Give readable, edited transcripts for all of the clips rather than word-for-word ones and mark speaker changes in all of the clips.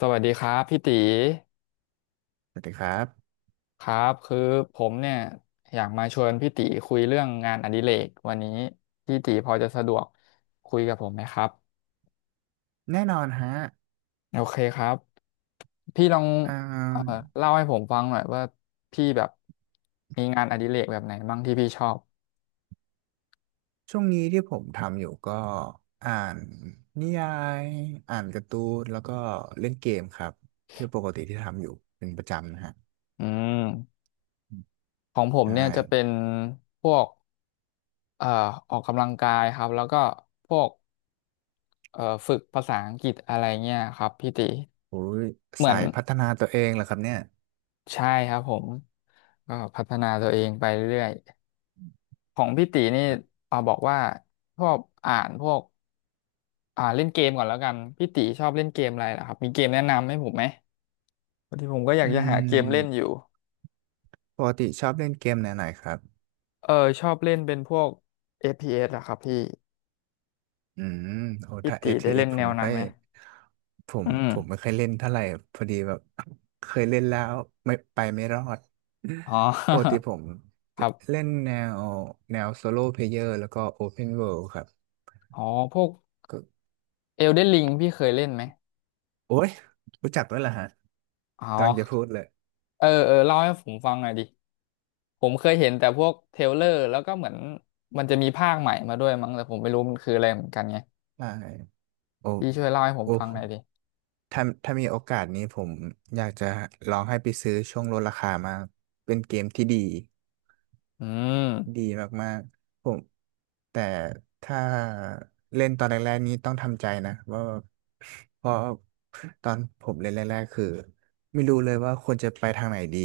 Speaker 1: สวัสดีครับพี่ตี
Speaker 2: สวัสดีครับ
Speaker 1: ครับคือผมเนี่ยอยากมาชวนพี่ตีคุยเรื่องงานอดิเรกวันนี้พี่ตีพอจะสะดวกคุยกับผมไหมครับ
Speaker 2: แน่นอนฮะ
Speaker 1: โอเคครับพี่ลอง
Speaker 2: อ่า
Speaker 1: เอ่อเล่าให้ผมฟังหน่อยว่าพี่แบบมีงานอดิเรกแบบไหนบ้างที่พี่ชอบ
Speaker 2: ช่วงนี้ที่ผมทำอยู่ก็อ่านนิยายอ่านการ์ตูนแล้วก็เล่นเกมครับที่ปกติที่ทำอยู่เป็นประจำนะฮะ
Speaker 1: อืมของผม
Speaker 2: ใช่
Speaker 1: เนี่ยจะเป็นพวกเอ่อออกกำลังกายครับแล้วก็พวกฝึกภาษาอังกฤษอะไรเงี้ยครับพี่ตี
Speaker 2: โอ้ย
Speaker 1: เหมือ
Speaker 2: สา
Speaker 1: น
Speaker 2: ยพัฒนาตัวเองเหรอครับเนี่ย
Speaker 1: ใช่ครับผมก็พัฒนาตัวเองไปเรื่อยๆของพี่ตีนี่
Speaker 2: ครับ
Speaker 1: เอาบอกว่าชอบอ่านพวกอ่าเล่นเกมก่อนแล้วกันพี่ตีชอบเล่นเกมอะไรล่ะครับมีเกมแนะนำให้ผมไหมพอดีผมก็อยา
Speaker 2: อื
Speaker 1: กจะหาเกมเล่นอ
Speaker 2: ม
Speaker 1: ยู่
Speaker 2: ปกติชอบเล่นเกมแนวไหนครับ
Speaker 1: เออชอบเล่นเป็นพวก FPS เหอะครับพี่
Speaker 2: อืมโอ้
Speaker 1: พี่
Speaker 2: ถ้า
Speaker 1: ตีได้เล่
Speaker 2: ATS
Speaker 1: น
Speaker 2: ผ
Speaker 1: แน
Speaker 2: ม
Speaker 1: ว
Speaker 2: ไม่
Speaker 1: นั้
Speaker 2: ค่
Speaker 1: น
Speaker 2: อย
Speaker 1: ไหม
Speaker 2: ผม
Speaker 1: อืม
Speaker 2: ผมไม่ค่อยเล่นเท่าไหร่พอดีแบบ เคยเล่นแล้วไม่ไปไม่รอด
Speaker 1: อ๋
Speaker 2: ปกติ
Speaker 1: อ
Speaker 2: ผม
Speaker 1: ค
Speaker 2: จะ
Speaker 1: รับ
Speaker 2: เล่นวแนวโซโล่เพลเยอร์แล้วก็ Open World ครับ
Speaker 1: อ๋อพวก
Speaker 2: ก็
Speaker 1: Elden Ring พี่เคยเล่นไหม
Speaker 2: โอ้ยรู้จักด้วยเหรอฮะ
Speaker 1: อ๋อ
Speaker 2: กำลังจะพูดเลย
Speaker 1: เออเออเล่าให้ผมฟังหน่อยดิ ผมเคยเห็นแต่พวกเทรลเลอร์แล้วก็เหมือนมันจะมีภาคใหม่มาด้วยมั้งแต่ผมไม่รู้มันคืออะไรเหมือนกันไง
Speaker 2: ใช่โอ้
Speaker 1: พี่ช่วยเล่าให้ผม
Speaker 2: โอ้
Speaker 1: ฟัง
Speaker 2: ผ
Speaker 1: หน่
Speaker 2: ม
Speaker 1: อยดิ
Speaker 2: ถ้ามีโอกาสนี้ผมอยากจะลองให้ไปซื้อช่วงลดราคามากเป็นเกมที่ดี
Speaker 1: อื
Speaker 2: ดี
Speaker 1: ม
Speaker 2: มากๆผมแต่ถ้าเล่นตอนแรกๆนี้ต้องทำใจนะว่าเพราะตอนผมเล่นแรกๆคือไม่รู้เลยว่าควรจะไปทางไหนดี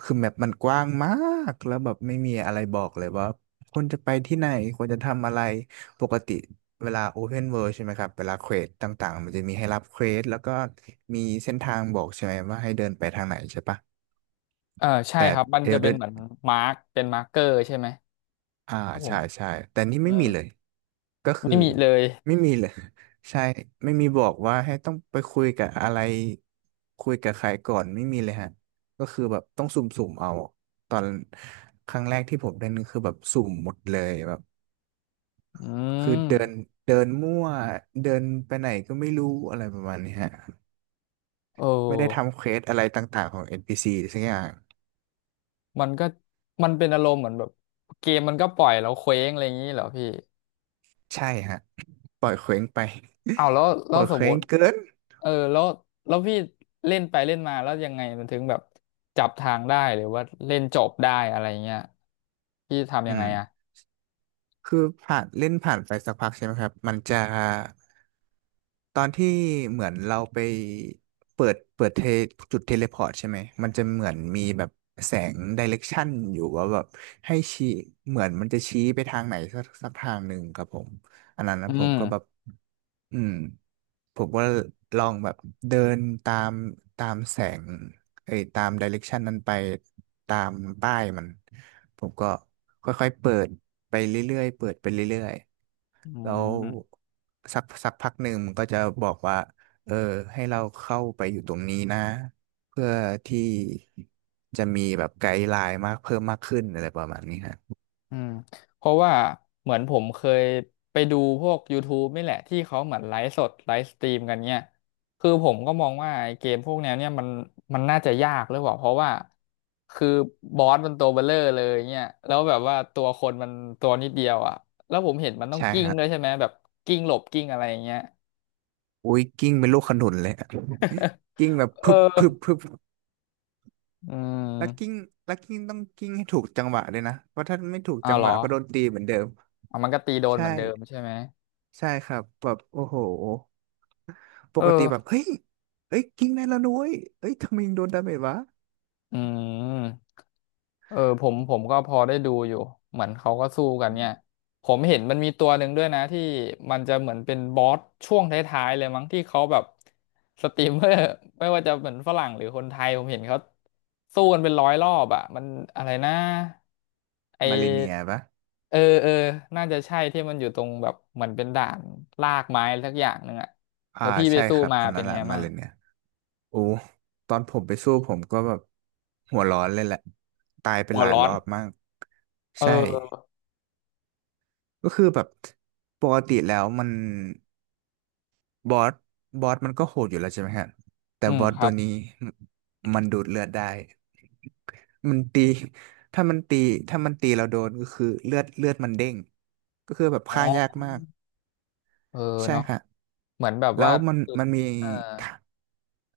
Speaker 2: คือแมปมันกว้างมากแล้วแบบไม่มีอะไรบอกเลยว่าควรจะไปที่ไหนควรจะทำอะไรปกติเวลา Open World ใช่ไหมครับเวลาเควสต่างๆมันจะมีให้รับเควสแล้วก็มีเส้นทางบอกใช่ไหมว่าให้เดินไปทางไหนใช่ปะ
Speaker 1: เออใช่
Speaker 2: แต่
Speaker 1: ครับมันจะเป็น
Speaker 2: Elden
Speaker 1: เหมือนมาร์กเกอร์ใช่ไหม
Speaker 2: อ่า
Speaker 1: ครับผม
Speaker 2: ใช่ใช่แต่นี่
Speaker 1: อื
Speaker 2: ไม่มี
Speaker 1: ม
Speaker 2: เลยก็คื
Speaker 1: ไม่
Speaker 2: อ
Speaker 1: มีเลย
Speaker 2: ไม่มีเลย ใช่ไม่มีบอกว่าให้ต้องไปคุยกับอะไรคุยกับใครก่อนไม่มีเลยฮะก็คือแบบต้องสุ่มๆเอาตอนครั้งแรกที่ผมเดินคือแบบสุ่มหมดเลยแบบ
Speaker 1: อื
Speaker 2: คือ
Speaker 1: ม
Speaker 2: เดินเดินมั่วเดินไปไหนก็ไม่รู้อะไรประมาณนี้ฮะ
Speaker 1: โอ
Speaker 2: ไม่ได้
Speaker 1: ้
Speaker 2: ทำเควสอะไรต่างๆของ NPC สักอย่าง
Speaker 1: มันเป็นอารมณ์เหมือนแบบเกมมันก็ปล่อยเราเคว้งอะไรอย่างนี้เหรอพี่
Speaker 2: ใช่ฮะ ปล่อยเคว้งไป
Speaker 1: อ้าวแล้ว
Speaker 2: ป
Speaker 1: แล้
Speaker 2: ล่
Speaker 1: ว
Speaker 2: อย
Speaker 1: ส
Speaker 2: เค
Speaker 1: มม
Speaker 2: ว้ง
Speaker 1: ติ
Speaker 2: เกิน
Speaker 1: เออแล้วพี่เล่นไปเล่นมาแล้วยังไงมันถึงแบบจับทางได้หรือว่าเล่นจบได้อะไรเงี้ยพี่ทำ
Speaker 2: อื
Speaker 1: ยังไง
Speaker 2: ม
Speaker 1: อ่ะ
Speaker 2: คือผ่านเล่นผ่านไปสักพักใช่ไหมครับมันจะตอนที่เหมือนเราไปเปิดเทจุดเทเลพอร์ตใช่ไหมมันจะเหมือนมีแบบแสงไดเรกชันอยู่ว่าแบบให้ชี้เหมือนมันจะชี้ไปทางไหนสักทางหนึ่งครับผมอันนั้น
Speaker 1: อื
Speaker 2: นะผม
Speaker 1: ม
Speaker 2: ก็แบบอืมผมก็ลองแบบเดินตามตามแสงเอ้ยตามไดเรกชันนั้นไปตามป้ายมันผมก็ค่อยๆเปิด ไปเรื่อยๆ เปิดไปเรื่อย
Speaker 1: อื
Speaker 2: ๆแล้ว
Speaker 1: ม
Speaker 2: สักพักหนึ่งมันก็จะบอกว่าเออให้เราเข้าไปอยู่ตรงนี้นะเพื่อที่จะมีแบบไกด์ไลน์มากเพิ่มมากขึ้นอะไรประมาณนี้ฮะ
Speaker 1: อืมเพราะว่าเหมือนผมเคยไปดูพวก YouTube นี่แหละที่เขาเหมือนไลฟ์สดไลฟ์สตรีมกันเนี่ยคือผมก็มองว่าไอ้เกมพวกแนวเนี่ยมันน่าจะยากหรือเปล่าเพราะว่าคือบอสมันตัวเบลเลอร์เลยเนี่ยแล้วแบบว่าตัวคนมันตัวนิดเดียวอ่ะแล้วผมเห็นมันต้อง
Speaker 2: ใช่
Speaker 1: กิ้งด้วย
Speaker 2: ฮะ
Speaker 1: ใช่ไหมแบบกิ้งหลบกิ้งอะไรอย่างเงี้ย
Speaker 2: อุ้ยกิ้งเป็นลูกขนุนเลยอะกิ้งแบบ
Speaker 1: เอ
Speaker 2: พึบ
Speaker 1: อ
Speaker 2: พึบพึบ
Speaker 1: อื
Speaker 2: แล้วกิ้ง
Speaker 1: ม
Speaker 2: แล้วกิ้งต้องกิ้งให้ถูกจังหวะด้วยนะเพราะถ้าไม่ถูกจั
Speaker 1: อ้าว
Speaker 2: ง
Speaker 1: เห
Speaker 2: ห
Speaker 1: ร
Speaker 2: วะ
Speaker 1: อ
Speaker 2: ก็โดนตีเหมือนเดิม
Speaker 1: อ่ะมันก็ตีโดน
Speaker 2: ใช่
Speaker 1: เหมือนเดิมใช่ไหม
Speaker 2: ใช่ครับแบบโอ้โหป
Speaker 1: เออ
Speaker 2: กติแบบเฮ้ยเฮ้ยกิ้งได้แล้วนุ้ยเอ้ยทำไมยังโดนดาเมจวะ
Speaker 1: อืม เออผมก็พอได้ดูอยู่เหมือนเขาก็สู้กันเนี่ยผมเห็นมันมีตัวหนึ่งด้วยนะที่มันจะเหมือนเป็นบอสช่วงท้ายๆเลยมั้งที่เขาแบบสตรีมเมอร์ ไม่ว่าจะเหมือนฝรั่งหรือคนไทยผมเห็นเขาสู้กันเป็นร้อยรอบอ่ะมันอะไรนะไ
Speaker 2: มาเลเนีย
Speaker 1: อ
Speaker 2: ปะ
Speaker 1: เออเออน่าจะใช่ที่มันอยู่ตรงแบบเหมือนเป็นด่านลากไม้สักอย่างหนึ่งอ่ะ
Speaker 2: อ่า
Speaker 1: แล้วพี่ไป
Speaker 2: ใช่
Speaker 1: สู้
Speaker 2: ครับ
Speaker 1: มา
Speaker 2: อัน
Speaker 1: เป็
Speaker 2: นั้
Speaker 1: น
Speaker 2: นแห
Speaker 1: ไง
Speaker 2: ละมา
Speaker 1: มั่ง
Speaker 2: เลเนียโอ้ตอนผมไปสู้ผมก็แบบหัวร้อนเลยแหละตายไป
Speaker 1: หั
Speaker 2: ห
Speaker 1: ว
Speaker 2: ลาย
Speaker 1: ร้อ
Speaker 2: ร
Speaker 1: น
Speaker 2: อบมาก
Speaker 1: เอ
Speaker 2: ใช่
Speaker 1: อ
Speaker 2: ก็คือแบบปกติแล้วมันบอสบอสมันก็โหดอยู่แล้วใช่ไหมฮะแต่
Speaker 1: อื
Speaker 2: บ
Speaker 1: ม
Speaker 2: อส
Speaker 1: ครั
Speaker 2: ตัว
Speaker 1: บ
Speaker 2: นี้มันดูดเลือดได้มันตีถ้ามันตีถ้ามันตีเราโดนก็คือเลือดเลือดมันเด้งก็คือแบบ
Speaker 1: อ๋
Speaker 2: ฆ่ายาก
Speaker 1: อ
Speaker 2: มาก
Speaker 1: เออ
Speaker 2: ใช่
Speaker 1: เนาะ
Speaker 2: ค่ะ
Speaker 1: เหมือนแบบ
Speaker 2: แล้
Speaker 1: ว่า
Speaker 2: วมันมี
Speaker 1: เอา
Speaker 2: ท่า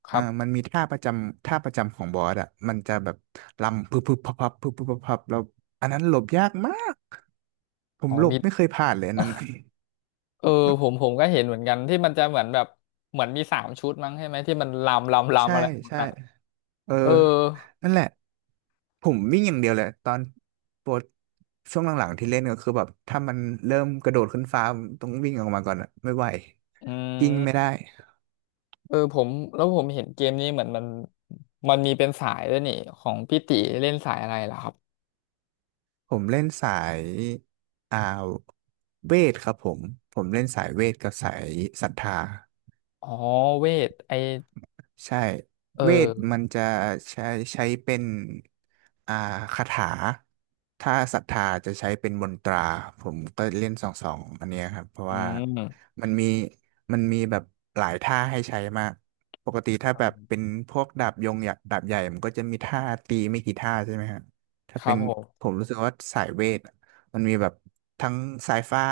Speaker 1: ครับ
Speaker 2: มันมีท่าประจำท่าประจำของบอสอ่ะมันจะแบบลำพึบพึบพับพับพึบพึบพับพับแล้วอันนั้นหลบยากมากผ
Speaker 1: อ๋
Speaker 2: ม
Speaker 1: อ
Speaker 2: หลบ
Speaker 1: มี
Speaker 2: ไม่เคยผ่านเลยอันนั้น น่ะ
Speaker 1: เออผมก็เห็นเหมือนกันที่มันจะเหมือนแบบเหมือนมีสามชุดมั้งใช่ไหมที่มันลำลำ ลำ
Speaker 2: ใช่
Speaker 1: อะไรหมด
Speaker 2: ใช่
Speaker 1: อ่ะ
Speaker 2: เออ
Speaker 1: เออ
Speaker 2: นั่นแหละผมวิ่งอย่างเดียวเลยตอนโปรดช่วงหลังๆที่เล่นก็คือแบบถ้ามันเริ่มกระโดดขึ้นฟ้าผมต้องวิ่งออกมาก่อนอะไม่ไหว
Speaker 1: อื
Speaker 2: กิ้งไม่
Speaker 1: ม
Speaker 2: ได้
Speaker 1: ผมแล้วผมเห็นเกมนี้เหมือนมันมีเป็นสายด้วยนี่ของพี่ติเล่นสายอะไรล่ะครับ
Speaker 2: ผมเล่นสายอ่าเวทครับผมผมเล่นสายเวทกับสายศรัทธา
Speaker 1: อ๋อเวทไอ
Speaker 2: ใช่
Speaker 1: เ
Speaker 2: เวท
Speaker 1: ออ
Speaker 2: มันจะใช้ใช้เป็นอ่าคาถาถ้าศรัทธาจะใช้เป็นมนตราผมก็เล่นสองอันเนี้ยครับเพราะ
Speaker 1: อื
Speaker 2: ว่า
Speaker 1: ม
Speaker 2: มันมีมันมีแบบหลายท่าให้ใช้มากปกติถ้า
Speaker 1: อื
Speaker 2: แบบเป็
Speaker 1: ม
Speaker 2: นพวกดาบยงดาบใหญ่มันก็จะมีท่าตีไม่กี่ท่าใช่ไหมครับถ้า
Speaker 1: ครั
Speaker 2: เป็
Speaker 1: บ
Speaker 2: น
Speaker 1: ผม
Speaker 2: ผมรู้สึกว่าสายเวทมันมีแบบทั้งสายฟ้า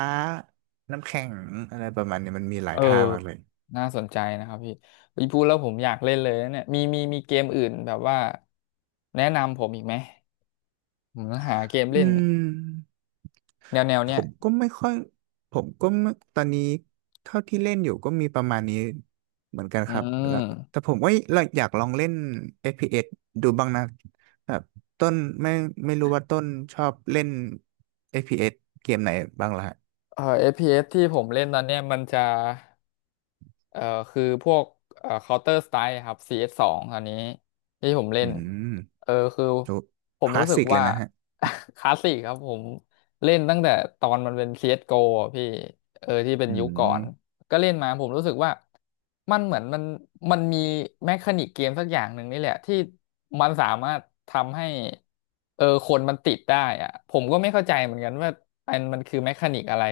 Speaker 2: น้ำแข็งอะไรประมาณเนี้ยมันมีหลา
Speaker 1: เอ
Speaker 2: ย
Speaker 1: อ
Speaker 2: ท่ามากเลย
Speaker 1: น่าสนใจนะครับพี่พี่พูดแล้วผมอยากเล่นเลยนะเนี่ยมี มีเกมอื่นแบบว่าแนะนำผมอีกไหม อืมหาเกม
Speaker 2: อื
Speaker 1: เล่น
Speaker 2: ม
Speaker 1: แนว
Speaker 2: ผ
Speaker 1: เนี้ย
Speaker 2: มก็ไม่ค่อยผมก็ไม่ตอนนี้เท่าที่เล่นอยู่ก็มีประมาณนี้เหมือนกัน
Speaker 1: อื
Speaker 2: ครับแล้วแต่
Speaker 1: ม
Speaker 2: ผมก็อยากลองเล่น FPS ดูบ้างนะแบบต้นไม่ไม่รู้ว่าต้นชอบเล่น FPS เอสเกมไหนบ้างล่ะฮะ
Speaker 1: เอ s ที่ผมเล่นตอนเนี้ยมันจะเอ่อคือพวกCounter Strike ครับซีเอสสองตอนนี้ที่ผมเล่
Speaker 2: อื
Speaker 1: น
Speaker 2: ม
Speaker 1: เออ คือ
Speaker 2: ดู
Speaker 1: ผ
Speaker 2: ค
Speaker 1: ม
Speaker 2: ลา
Speaker 1: รู้
Speaker 2: ส
Speaker 1: สึ
Speaker 2: สิ
Speaker 1: ก
Speaker 2: กเล
Speaker 1: ว่า
Speaker 2: ยนะฮะ
Speaker 1: คลาสสิกครับผมเล่นตั้งแต่ตอนมันเป็นซี c s g โกอะพี่ เออ ที่เป็น
Speaker 2: อื
Speaker 1: ยุคก่อน
Speaker 2: ม
Speaker 1: ก็เล่นมาผมรู้สึกว่ามันเหมือนมันมันมีแมคานิกเกมสักอย่างหนึ่งนี่แหละที่มันสามารถทำให้เออคนมันติดได้อะผมก็ไม่เข้าใจเหมือนกันว่าอันมันคือแมคานิกอะไร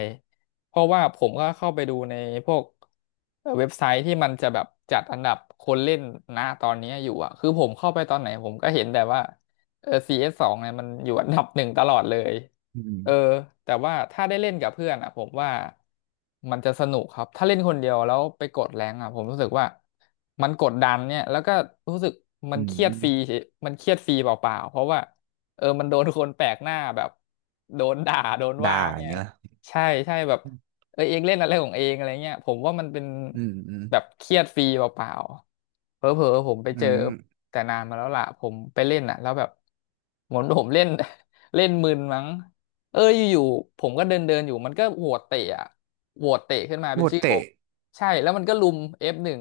Speaker 1: เพราะว่าผมก็เข้าไปดูในพวกเว็บไซต์ที่มันจะแบบจัดอันดับคนเล่นนะตอนนี้อยู่อะคือผมเข้าไปตอนไหนผมก็เห็นแต่ว่าเออซีเอสสองเนี่ยมันอยู่อันดับหนึ่งตลอดเลย
Speaker 2: อืม
Speaker 1: เออแต่ว่าถ้าได้เล่นกับเพื่อนอ่ะผมว่ามันจะสนุกครับถ้าเล่นคนเดียวแล้วไปกดแรงอ่ะผมรู้สึกว่ามันกดดันเนี่ยแล้วก็รู้สึกมั
Speaker 2: อื
Speaker 1: นเครียดฟรี
Speaker 2: ม
Speaker 1: เฉยมันเครียดฟรีเปล่าๆเพราะว่าเออมันโดนคนแปลกหน้าแบบโดนด่าโดน
Speaker 2: ด่า
Speaker 1: ว่า
Speaker 2: อ
Speaker 1: เนี่
Speaker 2: ย่าง
Speaker 1: ย
Speaker 2: นี้ละ
Speaker 1: ใช่ใช่แบบเออเองเล่นอะไรของเองอะไรเงี้ยผมว่ามันเป็น
Speaker 2: อืมอืม
Speaker 1: แบบเครียดฟรีเปล่าๆเผลอๆผมไปเจ
Speaker 2: อื
Speaker 1: อ
Speaker 2: ม
Speaker 1: แต่นานมาแล้วล่ะผมไปเล่นอ่ะแล้วแบบเหมือนผมเล่น เล่นมึนมั้ง เอออยู่ๆผมก็เดินเดินอยู่มันก็โหวตเตะอะโหวตเตะขึ้นมา
Speaker 2: โห
Speaker 1: เป็น
Speaker 2: ด
Speaker 1: ชื่อผ
Speaker 2: เตะ
Speaker 1: มใช่แล้วมันก็ลุมF1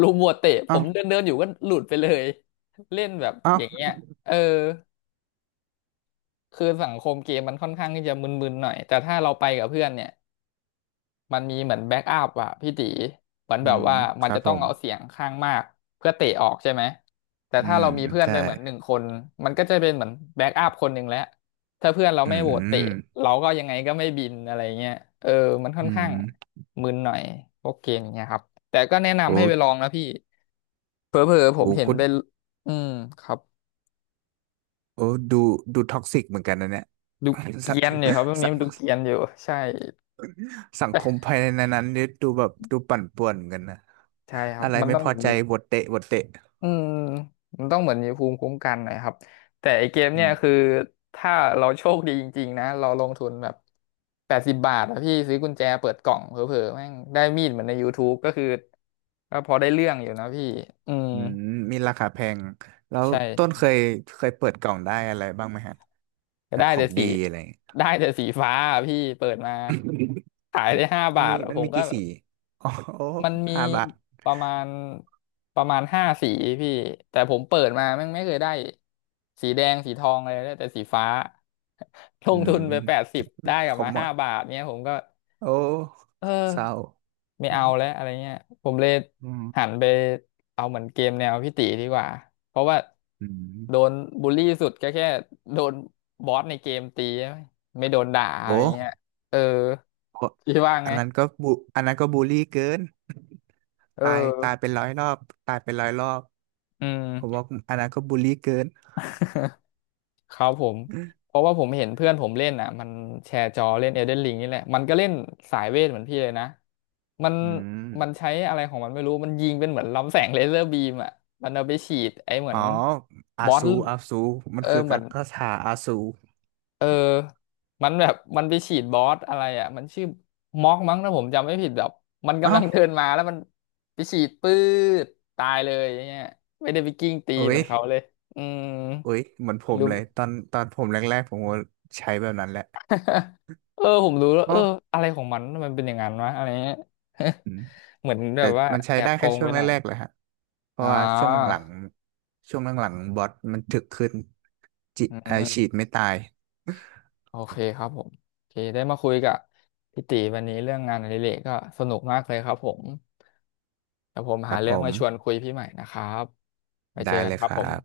Speaker 1: ลุมโหวตเตะผ
Speaker 2: เอ้า
Speaker 1: มเดินเดินอยู่ก็หลุดไปเลยเล่นแบบ
Speaker 2: เอ้า
Speaker 1: อย่างเงี้ยเออคือสังคมเกมมันค่อนข้างที่จะมึนๆหน่อยแต่ถ้าเราไปกับเพื่อนเนี่ย มันมีเหมือนแบ็กอัพอะพี่ตีเหมือน
Speaker 2: อื
Speaker 1: แบบ
Speaker 2: ม
Speaker 1: ว่า
Speaker 2: ค
Speaker 1: มัน
Speaker 2: รับ
Speaker 1: จะ
Speaker 2: ผ
Speaker 1: ต้อง
Speaker 2: ม
Speaker 1: เอาเสียงข้างมากเพื่อเตะออกใช่ไหมแต่
Speaker 2: อื
Speaker 1: ถ้า
Speaker 2: ม
Speaker 1: เรามีเพื่อน
Speaker 2: ใช่
Speaker 1: ไปเหมือนหนึ่งคนมันก็จะเป็นเหมือนแบ็กอัพคนหนึ่งแล้วถ้าเพื่อนเรา
Speaker 2: อื
Speaker 1: ไม่โหวตเตะ
Speaker 2: ม
Speaker 1: เราก็ยังไงก็ไม่บินอะไรเงี้ยเออมันค่อ
Speaker 2: อื
Speaker 1: น
Speaker 2: ม
Speaker 1: ข้างมึนหน่อยพวกเกมอย่างเงี้ยครับแต่ก็แนะ
Speaker 2: โอ
Speaker 1: นำให้ไปลอง
Speaker 2: ้
Speaker 1: นะพี่เผลอๆผม
Speaker 2: โอ้
Speaker 1: เห็น
Speaker 2: ก็
Speaker 1: เป็นอืมครับ
Speaker 2: โอ้ดูดูท็อกซิกเหมือนกันนะเนี่ย
Speaker 1: ดู เก
Speaker 2: สัง
Speaker 1: รียนอยู่ครับพวกนี้
Speaker 2: สั
Speaker 1: มันดู
Speaker 2: ง
Speaker 1: เกรียนอยู่ใช่
Speaker 2: สังคมภายในนั้นนี่ดูแบบดูปั่นป่วนเหมือนกันนะ
Speaker 1: ใช่ครั
Speaker 2: อะ
Speaker 1: บ
Speaker 2: ไร
Speaker 1: มัน
Speaker 2: ไม่
Speaker 1: ต้อง
Speaker 2: พอ
Speaker 1: แบบ
Speaker 2: ใจ
Speaker 1: นี้
Speaker 2: บทเตะบทเตะ
Speaker 1: อืมมันต้องเหมือนมีภูมิคุ้มกันหนอยครับแต่ไอเกม
Speaker 2: อื
Speaker 1: เนี่ยคือ
Speaker 2: ม
Speaker 1: ถ้าเราโชคดีจริงๆนะเราลงทุนแบบ80 บาทอะพี่ซื้อกุญแจเปิดกล่องเผลอๆแม่งได้มีดเหมือนใน YouTube ก็คือก็พอได้เรื่องอยู่นะพี่อืม
Speaker 2: อืมมีราคาแพงแล้ว
Speaker 1: ใช
Speaker 2: ต้นเค
Speaker 1: ่
Speaker 2: ยเคยเปิดกล่องได้อะไรบ้างไหมฮะ
Speaker 1: ก็
Speaker 2: แบบ
Speaker 1: ได้
Speaker 2: ขอ
Speaker 1: แต่
Speaker 2: ง
Speaker 1: สี
Speaker 2: ดีอะไรอย่างเงี้ย
Speaker 1: ได้แต่สีฟ้าอะพี่เปิดมาขายได้ห้า บาทอะ
Speaker 2: มั
Speaker 1: ผ
Speaker 2: น
Speaker 1: ม
Speaker 2: มี
Speaker 1: ก็
Speaker 2: กี่
Speaker 1: แบ
Speaker 2: สี
Speaker 1: บ
Speaker 2: อ๋อโอ้
Speaker 1: มันมี
Speaker 2: ห้าบาท
Speaker 1: ประมาณประมาณ5 สีพี่แต่ผมเปิดมาแม่งไม่เคยได้สีแดงสีทองอะไรได้แต่สีฟ้า ล
Speaker 2: อื
Speaker 1: งทุนไปแปด
Speaker 2: ม
Speaker 1: สิบได้ก
Speaker 2: ข
Speaker 1: ลับ
Speaker 2: อ
Speaker 1: มา
Speaker 2: หม
Speaker 1: ห้า
Speaker 2: ด
Speaker 1: บาทเนี้ยผมก็
Speaker 2: โอ้
Speaker 1: เอ
Speaker 2: เศร้า
Speaker 1: อไม่เอาแล้วอะไรเงี้ยผมเลย
Speaker 2: อืม
Speaker 1: หันไปเอาเหมือนเกมแนวพี่ตีดีกว่าเพราะว่า
Speaker 2: อืม
Speaker 1: โดนบูลลี่สุดก็แค่โดนบอสในเกมตีไม่โดนด่าอะ
Speaker 2: โอ้
Speaker 1: ไรเงี้ยเออ
Speaker 2: โอ้
Speaker 1: พี่ว่า
Speaker 2: อั
Speaker 1: ไง
Speaker 2: นนั้นก็บูอันนั้นก็บูลลี่เกิน
Speaker 1: เ
Speaker 2: ตายตาย
Speaker 1: ออ
Speaker 2: เป็นร้อยรอบตายเป็นร้อยรอบ
Speaker 1: อื
Speaker 2: ผม
Speaker 1: ม
Speaker 2: ว่าอันนั้นก็บูลลี่เกิน
Speaker 1: ครับผมเพราะว่าผมเห็นเพื่อนผมเล่นอ่ะมันแชร์จอเล่น Elden Ring นี่แหละมันก็เล่นสายเวทเหมือนพี่เลยนะมัน
Speaker 2: อืม
Speaker 1: มันใช้อะไรของมันไม่รู้มันยิงเป็นเหมือนลำแสงเลเซอร์บีมอ่ะมันเอาไปฉีดไอ้เหมือ
Speaker 2: อ๋อ
Speaker 1: น
Speaker 2: อา
Speaker 1: บอส
Speaker 2: ซูอาซูมั
Speaker 1: เอ
Speaker 2: น
Speaker 1: อ
Speaker 2: คือ
Speaker 1: เหมื
Speaker 2: กั
Speaker 1: อน
Speaker 2: กกชาอาซู
Speaker 1: เออมันแบบมันไปฉีดบอสอะไรอ่ะมันชื่อม็อกมั้งถ้าผมจำไม่ผิดแบบมันกำ
Speaker 2: เอ้า
Speaker 1: ลังเดินมาแล้วมันไปฉีดปื๊ดตายเลยอย่างเงี้ยไม่ได้ไปกิ้งตี
Speaker 2: โอ้
Speaker 1: เหมื
Speaker 2: ย
Speaker 1: อนเขาเลยอืม
Speaker 2: โอ้ยเหมือนผม
Speaker 1: รู้
Speaker 2: เลยตอนตอนผมแรกๆผมก็ใช้แบบนั้นแหละ
Speaker 1: ผมรู้แล้วเอ
Speaker 2: ก็
Speaker 1: ออะไรของมันทำไมมันเป็นอย่างนั้นวะอะไรเงี้ย
Speaker 2: อืม
Speaker 1: เหมือนแบ
Speaker 2: แต่
Speaker 1: บว่า
Speaker 2: มันใช้
Speaker 1: แอ
Speaker 2: ได้
Speaker 1: บโก
Speaker 2: แค่
Speaker 1: ง
Speaker 2: ช่ว
Speaker 1: ไป
Speaker 2: งแร
Speaker 1: หน่อย
Speaker 2: กๆเลยฮะเพราะ
Speaker 1: อ่า
Speaker 2: ว่าช่วงหลังๆช่วงหลังๆบอทมันถึกขึ้นจิ
Speaker 1: อื
Speaker 2: ฉี
Speaker 1: ม
Speaker 2: ดไม่ตาย
Speaker 1: โอเคครับผมโอเคได้มาคุยกับพี่ตีวันนี้เรื่องงานอดิเรกก็สนุกมากเลยครับผมแต่ผม
Speaker 2: ค
Speaker 1: หา
Speaker 2: รับ
Speaker 1: เรื่
Speaker 2: ผ
Speaker 1: อง
Speaker 2: ม
Speaker 1: มาชวนคุยพี่ใหม่นะครับไปเจอ
Speaker 2: ได้
Speaker 1: กัน
Speaker 2: เลย
Speaker 1: ครั
Speaker 2: ค
Speaker 1: บผ
Speaker 2: รั
Speaker 1: ม
Speaker 2: บ